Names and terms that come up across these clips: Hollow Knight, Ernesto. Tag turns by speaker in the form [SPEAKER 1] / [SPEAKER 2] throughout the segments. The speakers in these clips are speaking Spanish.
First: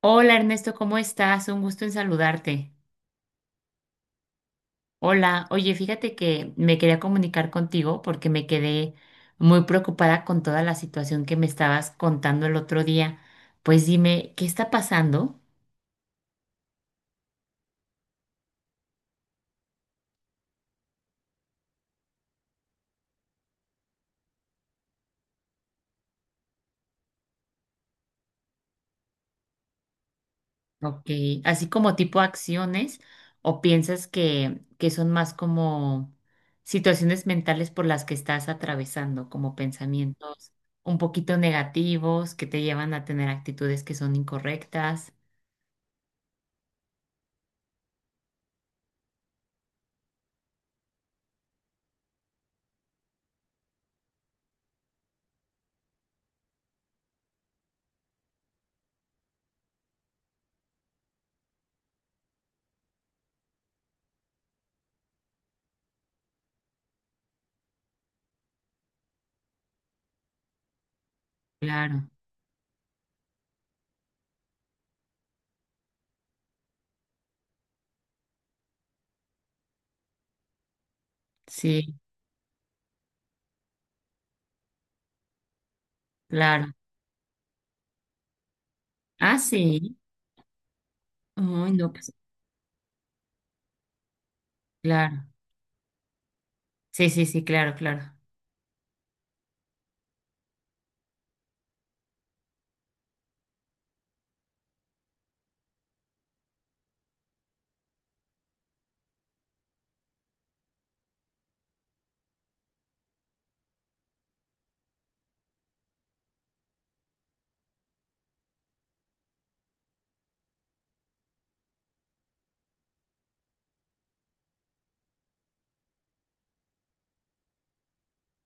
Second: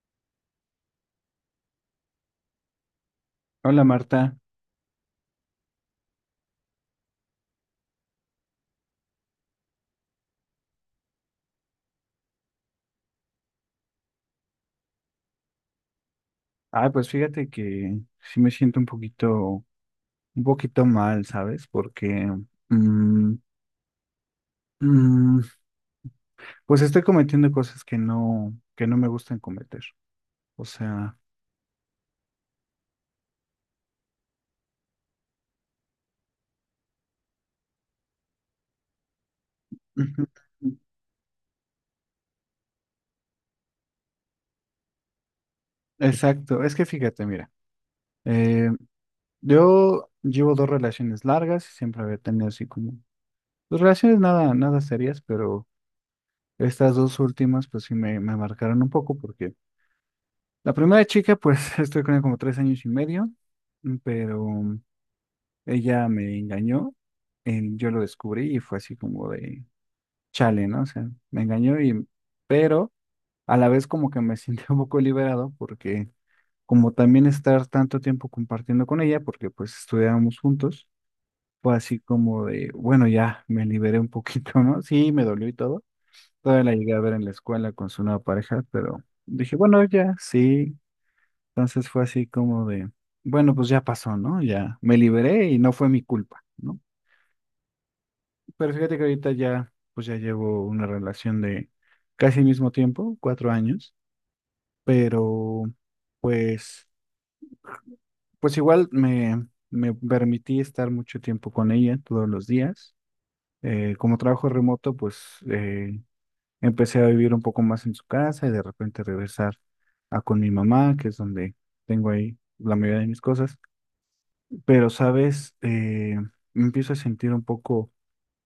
[SPEAKER 1] Hola Ernesto, ¿cómo estás? Un gusto en saludarte.
[SPEAKER 2] Hola Marta.
[SPEAKER 1] Hola, oye, fíjate que me quería comunicar contigo porque me quedé muy preocupada con toda la situación que me estabas contando el otro día. Pues dime, ¿qué está pasando?
[SPEAKER 2] Ah, pues fíjate que sí me siento un poquito mal, ¿sabes? Porque mm, mm, pues estoy cometiendo cosas que no me gustan cometer. O
[SPEAKER 1] Ok,
[SPEAKER 2] sea.
[SPEAKER 1] así como tipo acciones o piensas que son más como situaciones mentales por las que estás atravesando, como
[SPEAKER 2] Ujú.
[SPEAKER 1] pensamientos un poquito negativos que te llevan a tener actitudes que son incorrectas.
[SPEAKER 2] Exacto. Es que fíjate, mira, eh, yo llevo dos relaciones largas y siempre había tenido así como dos relaciones nada, nada serias, pero estas dos últimas pues sí me marcaron un poco porque la primera chica pues estoy con ella como 3 años y medio, pero ella me engañó. Yo lo descubrí y fue así como de chale, ¿no? O sea, me engañó y,
[SPEAKER 1] Claro,
[SPEAKER 2] pero a la vez como que me sentí un poco liberado porque como también estar tanto tiempo compartiendo con ella, porque pues estudiábamos juntos, fue
[SPEAKER 1] sí.
[SPEAKER 2] así como de, bueno, ya me liberé un poquito, ¿no? Sí, me dolió y todo. Todavía
[SPEAKER 1] Claro.
[SPEAKER 2] la llegué a ver en la escuela con su nueva pareja, pero
[SPEAKER 1] Ah,
[SPEAKER 2] dije, bueno,
[SPEAKER 1] sí.
[SPEAKER 2] ya, sí.
[SPEAKER 1] Ay,
[SPEAKER 2] Entonces
[SPEAKER 1] no,
[SPEAKER 2] fue
[SPEAKER 1] pues,
[SPEAKER 2] así como de, bueno, pues ya pasó, ¿no? Ya me
[SPEAKER 1] claro.
[SPEAKER 2] liberé y no fue mi culpa, ¿no?
[SPEAKER 1] Sí, sí, sí, claro, claro.
[SPEAKER 2] Pero fíjate que ahorita ya, pues ya llevo una relación de casi el mismo tiempo, 4 años, pero pues, pues igual me permití estar mucho tiempo con ella todos los días. Como trabajo remoto, pues eh, empecé a vivir un poco más en su casa y de repente regresar a con mi mamá, que es donde tengo ahí la mayoría de mis cosas. Pero, sabes, me empiezo a sentir un poco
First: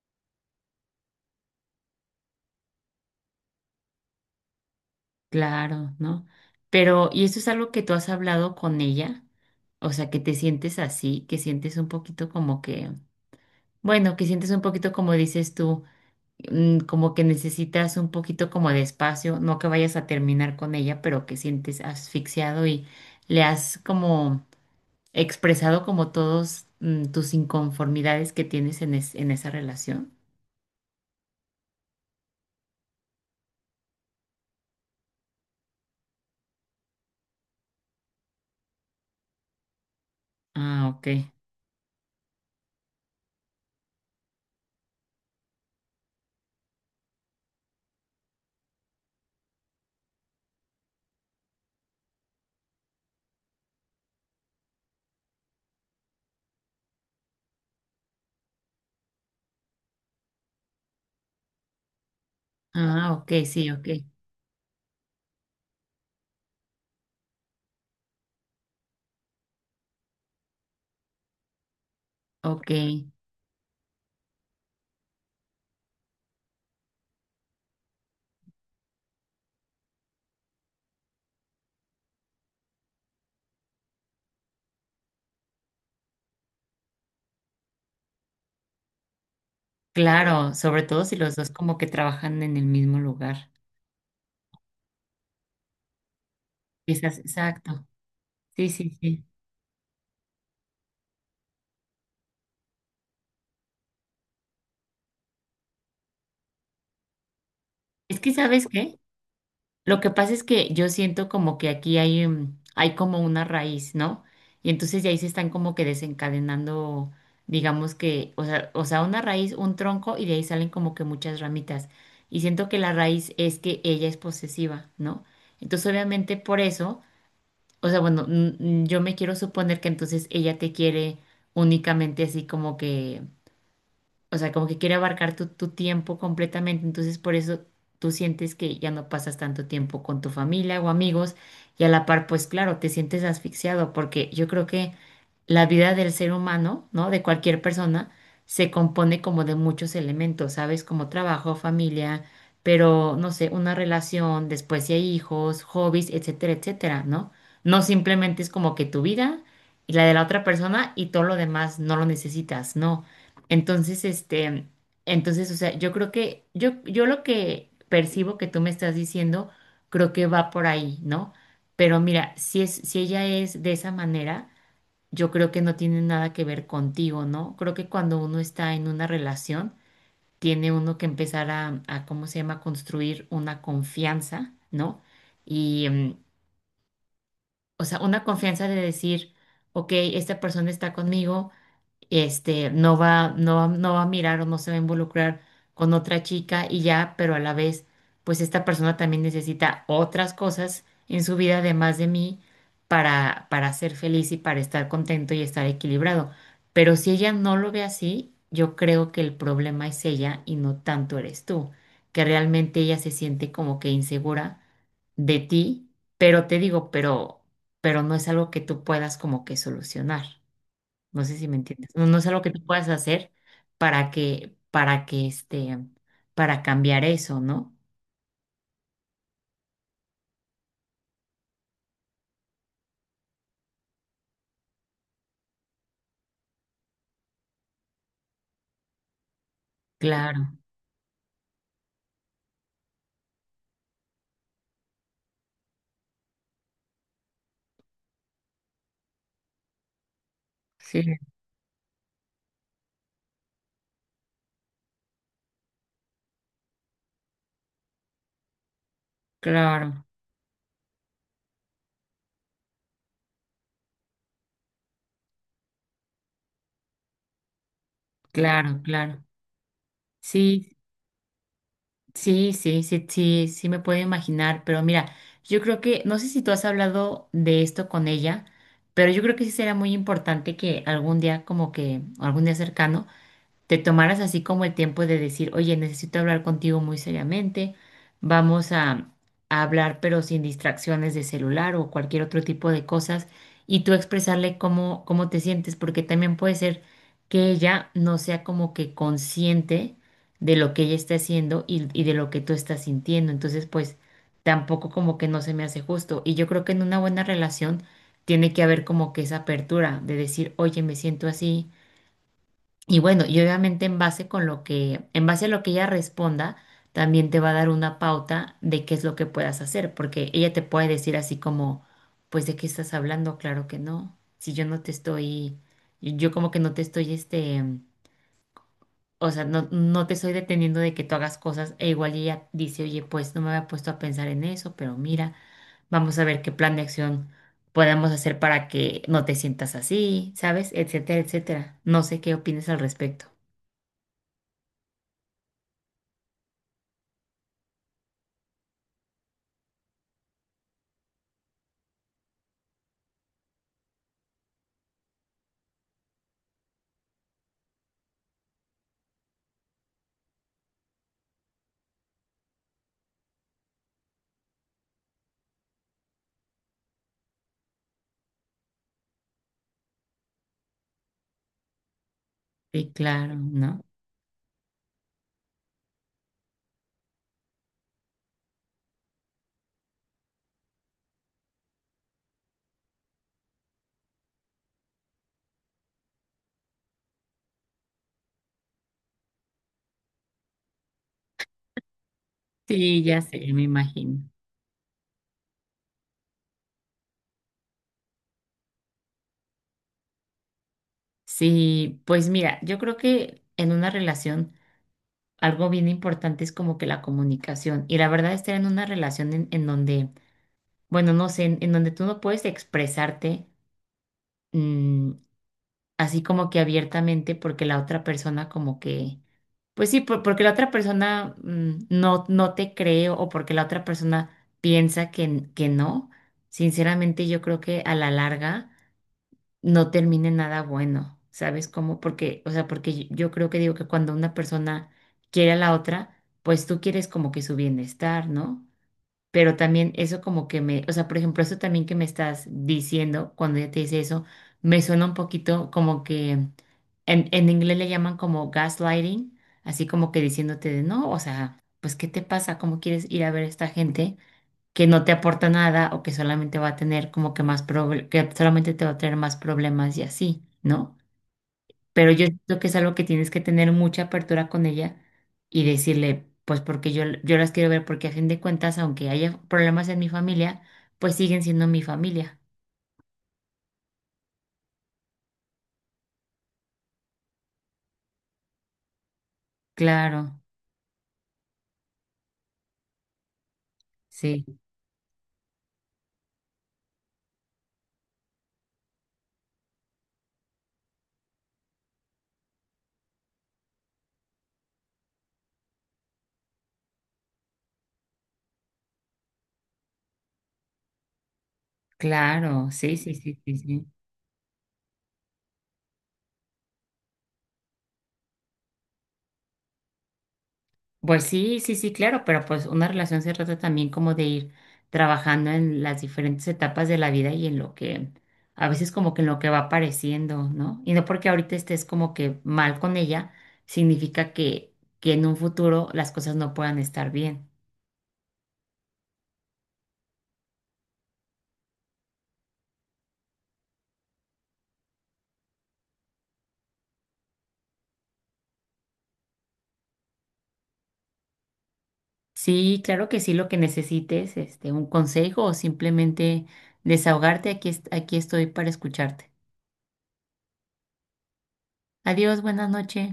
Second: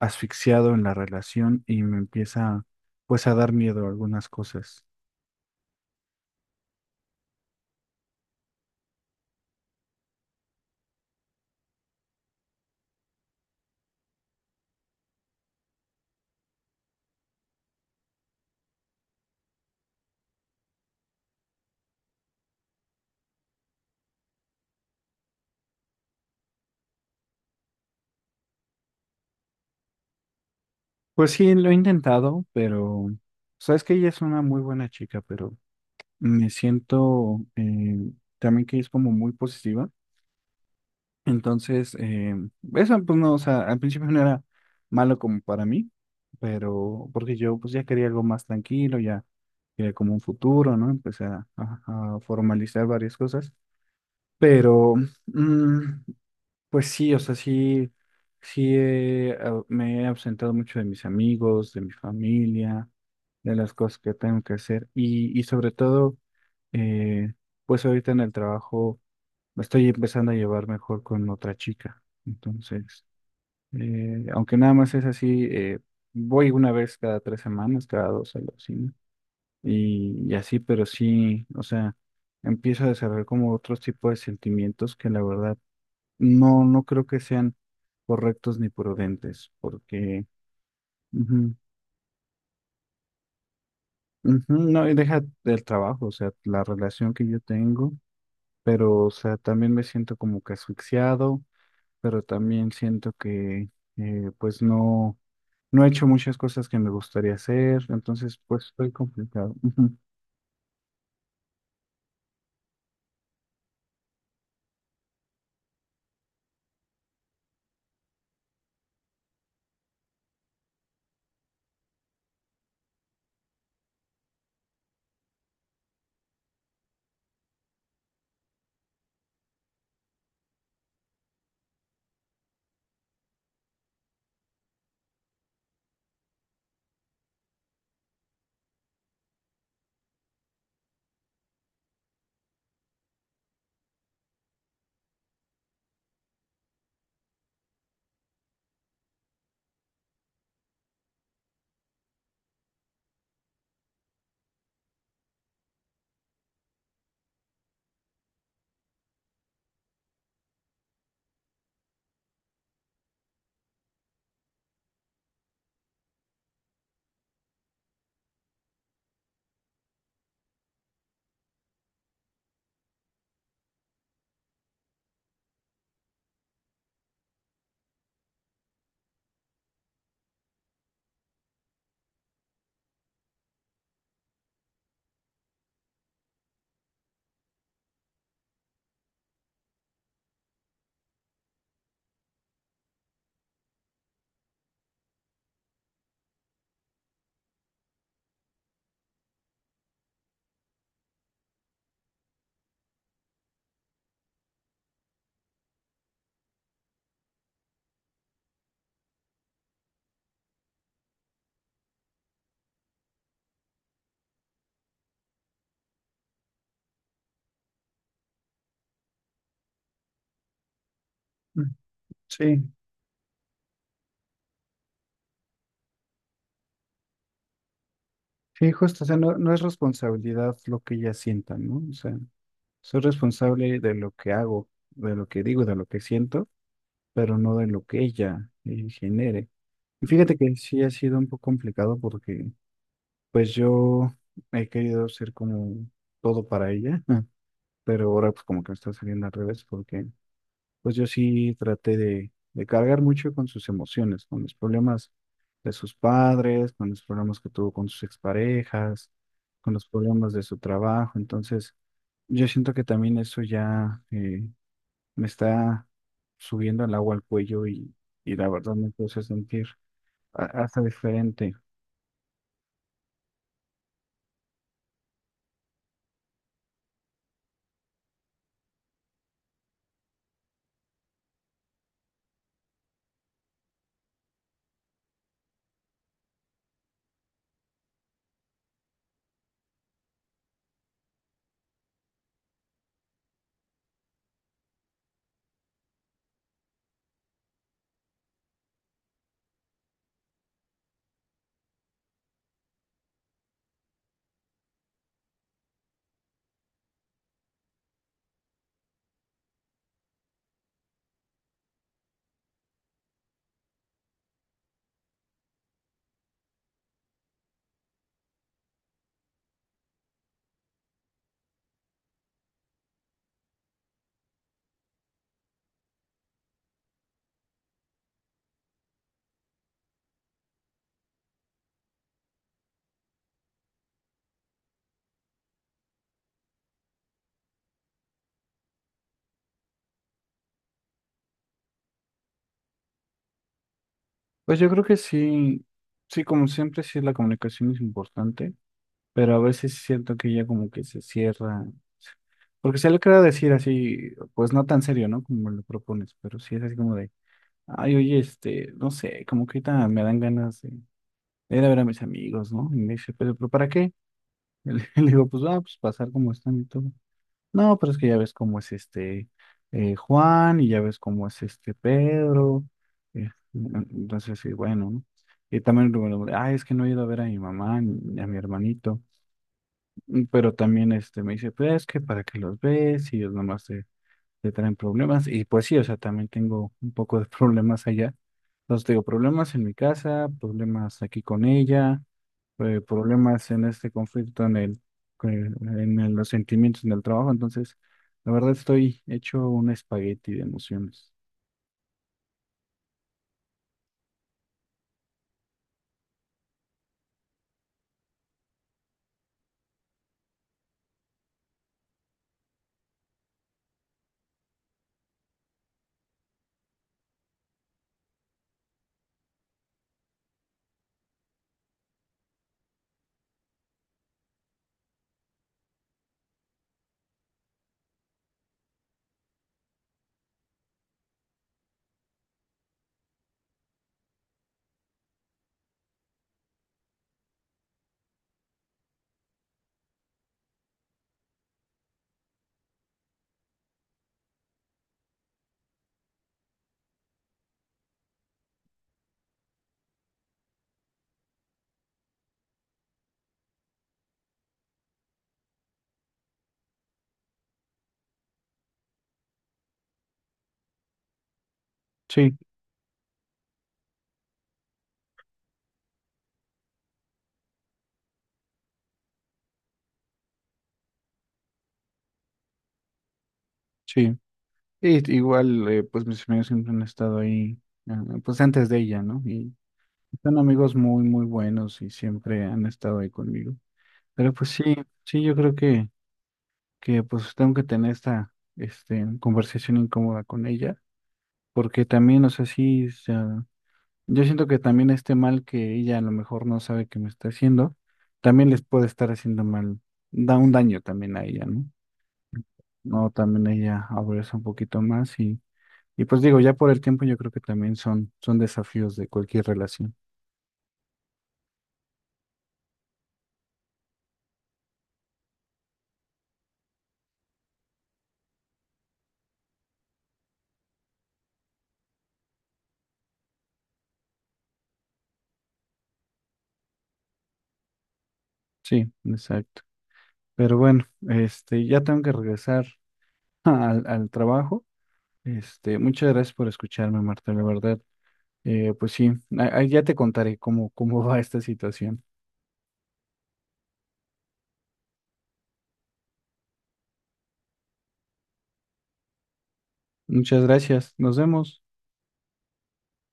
[SPEAKER 2] asfixiado en la relación y me empieza pues a dar miedo a algunas cosas.
[SPEAKER 1] Claro, ¿no? Pero, ¿y eso es algo que tú has hablado con ella? O sea, que te sientes así, que sientes un poquito como que, bueno, que sientes un poquito como dices tú, como que necesitas un poquito como de espacio, no que vayas a terminar con ella, pero que sientes asfixiado y le has como expresado como todos tus inconformidades que tienes en esa relación.
[SPEAKER 2] Pues sí, lo he intentado, pero sabes que ella es una muy buena chica, pero me siento también que es como muy positiva.
[SPEAKER 1] Ah, ok.
[SPEAKER 2] Entonces, eso pues no, o sea, al principio no era malo como para mí, pero porque yo pues ya quería algo más tranquilo, ya quería como un futuro, ¿no? Empecé a formalizar varias cosas, pero mm, pues sí, o sea, sí, sí, me he ausentado mucho de mis amigos, de mi familia,
[SPEAKER 1] Ah, ok,
[SPEAKER 2] de
[SPEAKER 1] sí,
[SPEAKER 2] las
[SPEAKER 1] ok,
[SPEAKER 2] cosas que tengo que hacer y sobre todo, eh, pues ahorita en el trabajo me estoy empezando a llevar mejor con otra chica.
[SPEAKER 1] ok.
[SPEAKER 2] Entonces, aunque nada más es así, voy una vez cada 3 semanas, cada dos a la oficina y así, pero sí, o sea, empiezo a desarrollar como otros tipos de sentimientos que la verdad no, no creo que sean correctos ni prudentes, porque
[SPEAKER 1] Claro, sobre todo si los dos
[SPEAKER 2] ujú,
[SPEAKER 1] como que trabajan en el mismo lugar.
[SPEAKER 2] ujú, no, y deja del trabajo, o sea, la relación que yo
[SPEAKER 1] Exacto.
[SPEAKER 2] tengo,
[SPEAKER 1] Sí, sí,
[SPEAKER 2] pero, o
[SPEAKER 1] sí.
[SPEAKER 2] sea, también me siento como que asfixiado, pero también siento que, pues, no, no he hecho muchas cosas que me gustaría hacer,
[SPEAKER 1] Es que,
[SPEAKER 2] entonces, pues,
[SPEAKER 1] ¿sabes
[SPEAKER 2] estoy
[SPEAKER 1] qué?
[SPEAKER 2] complicado. Ujú.
[SPEAKER 1] Lo que pasa es que yo siento como que aquí hay, hay como una raíz, ¿no? Y entonces de ahí se están como que desencadenando, digamos que, o sea, una raíz, un tronco, y de ahí salen como que muchas ramitas. Y siento que la raíz es que ella es posesiva, ¿no? Entonces, obviamente, por eso. O sea, bueno, yo me quiero suponer que entonces ella te quiere únicamente así como que o sea, como que quiere abarcar tu tiempo completamente, entonces por eso tú sientes que ya no pasas tanto tiempo con tu familia o amigos y a la par, pues claro, te sientes asfixiado porque yo creo que la vida del ser humano, ¿no? De cualquier persona, se compone como de muchos elementos, ¿sabes? Como trabajo, familia, pero no sé, una relación, después si hay hijos, hobbies, etcétera, etcétera, ¿no? No simplemente es como que tu vida y la de la otra persona y todo lo demás no lo necesitas, no. Entonces, este, entonces, o sea, yo creo que, yo lo que percibo que tú me estás diciendo, creo que va por ahí, ¿no? Pero mira, si ella es de esa manera, yo creo que no tiene nada que ver contigo, ¿no? Creo que cuando uno está en una relación, tiene uno que empezar a ¿cómo se llama?, construir una confianza, ¿no? Y, o sea, una confianza de decir, ok, esta persona está conmigo este, no va a mirar o no se va a involucrar con otra chica y ya, pero a la vez, pues esta persona también necesita otras cosas en su vida además de mí para ser feliz y para estar contento y estar equilibrado. Pero si ella no lo ve así, yo creo que el problema es ella y no tanto eres tú, que realmente ella se siente como que insegura de ti, pero te digo, pero no es algo que tú puedas como que solucionar. No sé si me
[SPEAKER 2] Mm.
[SPEAKER 1] entiendes. No, no es algo que tú
[SPEAKER 2] Sí,
[SPEAKER 1] puedas hacer para que este, para cambiar eso, ¿no?
[SPEAKER 2] sí, justo, o sea, no, no es responsabilidad lo que ellas sientan, ¿no? O sea, soy responsable de lo que hago, de lo que digo, de lo que siento. Pero no de lo que ella genere. Y fíjate
[SPEAKER 1] Claro,
[SPEAKER 2] que sí ha sido un poco complicado porque pues yo he querido ser como todo para ella, pero ahora pues como que me está saliendo al revés porque pues
[SPEAKER 1] sí,
[SPEAKER 2] yo sí traté de cargar mucho con sus emociones, con los problemas de sus padres, con los problemas que tuvo con sus exparejas, con los
[SPEAKER 1] claro,
[SPEAKER 2] problemas de su trabajo. Entonces yo siento que también eso ya, me está subiendo el agua al cuello y la verdad
[SPEAKER 1] claro,
[SPEAKER 2] me puse a
[SPEAKER 1] claro.
[SPEAKER 2] sentir
[SPEAKER 1] Sí,
[SPEAKER 2] hasta diferente.
[SPEAKER 1] sí, sí, sí, sí, sí me puedo imaginar, pero mira, yo creo que, no sé si tú has hablado de esto con ella, pero yo creo que sí será muy importante que algún día, como que, algún día cercano, te tomaras así como el tiempo de decir, oye, necesito hablar contigo muy seriamente, vamos a hablar pero sin distracciones de celular o cualquier otro tipo de cosas, y tú expresarle cómo, cómo te sientes, porque también puede ser que ella no sea como que consciente de lo que ella está haciendo y de lo que tú estás sintiendo, entonces pues tampoco como que no se me hace justo, y yo creo que en una buena relación tiene que haber como que esa apertura de decir, oye, me siento así y bueno, y obviamente en base con lo que, en base a lo que ella responda, también te va a dar una pauta de qué es lo que puedas hacer, porque ella te puede decir así como, pues ¿de qué estás hablando? Claro que no. Si yo no te estoy, yo como que no te estoy este, o sea, no, no te estoy deteniendo de que tú hagas cosas, e igual ella dice, oye, pues no me había puesto a pensar en eso, pero mira, vamos a ver qué plan de acción podemos hacer para que no te sientas así, ¿sabes? Etcétera, etcétera. No sé qué opinas al respecto.
[SPEAKER 2] Pues yo creo que sí, sí, como siempre, sí la comunicación es importante, pero a veces siento que ella como que se cierra, porque se le queda decir así, pues no tan serio, ¿no? Como lo propones, pero sí es así como de, ay, oye, este, no sé, como que ahorita me dan ganas de ir a ver a mis amigos, ¿no? Y me dice, pero ¿para qué? Y le digo, pues, ah, pues pasar como están y todo. No, pero es que ya ves cómo es este Juan y ya ves cómo es este Pedro.
[SPEAKER 1] Sí,
[SPEAKER 2] eh,
[SPEAKER 1] claro, ¿no?
[SPEAKER 2] entonces, sí, bueno, ¿no? Y también, bueno, ah, es que no he ido a ver a mi mamá ni a mi hermanito. Pero también este, me dice, pues es que para que los ves y ellos nomás te traen problemas. Y pues sí, o sea, también tengo un poco de problemas allá. Entonces, tengo problemas en mi casa, problemas aquí con ella
[SPEAKER 1] Sí, ya sé,
[SPEAKER 2] problemas
[SPEAKER 1] me
[SPEAKER 2] en este
[SPEAKER 1] imagino.
[SPEAKER 2] conflicto en el, con- en el- los sentimientos en el trabajo. Entonces, la verdad estoy hecho un espagueti de emociones.
[SPEAKER 1] Sí, pues mira, yo creo que en una relación algo bien importante es como que la comunicación. Y la verdad, estar en una relación en donde, bueno, no sé, en donde tú no puedes expresarte mm, así como que abiertamente porque la otra persona como que, pues sí, porque la otra persona no, no te cree o porque la otra persona piensa que no. Sinceramente, yo creo que a la larga no termine nada bueno, ¿sabes cómo? Porque, o sea, porque yo creo que digo que cuando una persona quiere a la otra, pues tú quieres como que su bienestar, ¿no? Pero también eso como que me, o sea, por ejemplo, eso también que me estás diciendo cuando ella te dice eso, me suena un poquito como que en inglés le llaman como gaslighting, así como que diciéndote de no, o sea, pues ¿qué te pasa? ¿Cómo quieres ir a ver a esta gente? Que no te aporta nada o que solamente va a tener como que más que solamente te va a traer más problemas y así, ¿no? Pero yo
[SPEAKER 2] Sí,
[SPEAKER 1] siento que es algo que tienes que tener mucha apertura con ella y decirle, pues porque yo las quiero ver, porque a fin de cuentas, aunque haya problemas en mi familia, pues siguen siendo mi familia.
[SPEAKER 2] sí. Y igual, pues mis amigos siempre han estado ahí, eh, pues antes de ella, ¿no? Y
[SPEAKER 1] Claro,
[SPEAKER 2] son amigos muy, muy buenos y siempre han estado ahí conmigo. Pero pues
[SPEAKER 1] sí,
[SPEAKER 2] sí, sí, yo creo que pues tengo que tener esta, este, conversación incómoda con ella, porque también, o sea, sí, yo siento que también este mal que ella a lo mejor no sabe que me está haciendo, también les puede estar haciendo mal, da un daño también a ella, ¿no?
[SPEAKER 1] claro, sí,
[SPEAKER 2] No,
[SPEAKER 1] sí, sí,
[SPEAKER 2] también
[SPEAKER 1] sí, sí.
[SPEAKER 2] ella abraza un poquito más y pues digo, ya por el tiempo yo creo que también son desafíos de cualquier relación.
[SPEAKER 1] Pues sí, sí, sí, claro, pero pues una relación se trata también como de ir trabajando en las diferentes etapas de la vida y en lo que a veces como que en lo que va apareciendo, ¿no? Y no porque ahorita estés como que mal con ella, significa que en un futuro las cosas no puedan estar bien.
[SPEAKER 2] Sí, exacto. Pero bueno, este, ya tengo que regresar al trabajo. Este, muchas gracias por escucharme, Marta, la verdad. Pues sí, ya te contaré cómo va esta situación.
[SPEAKER 1] Sí, claro que sí, lo que necesites, este, un consejo o simplemente desahogarte, aquí, aquí estoy para escucharte.
[SPEAKER 2] Muchas gracias, nos vemos.
[SPEAKER 1] Adiós, buenas noches.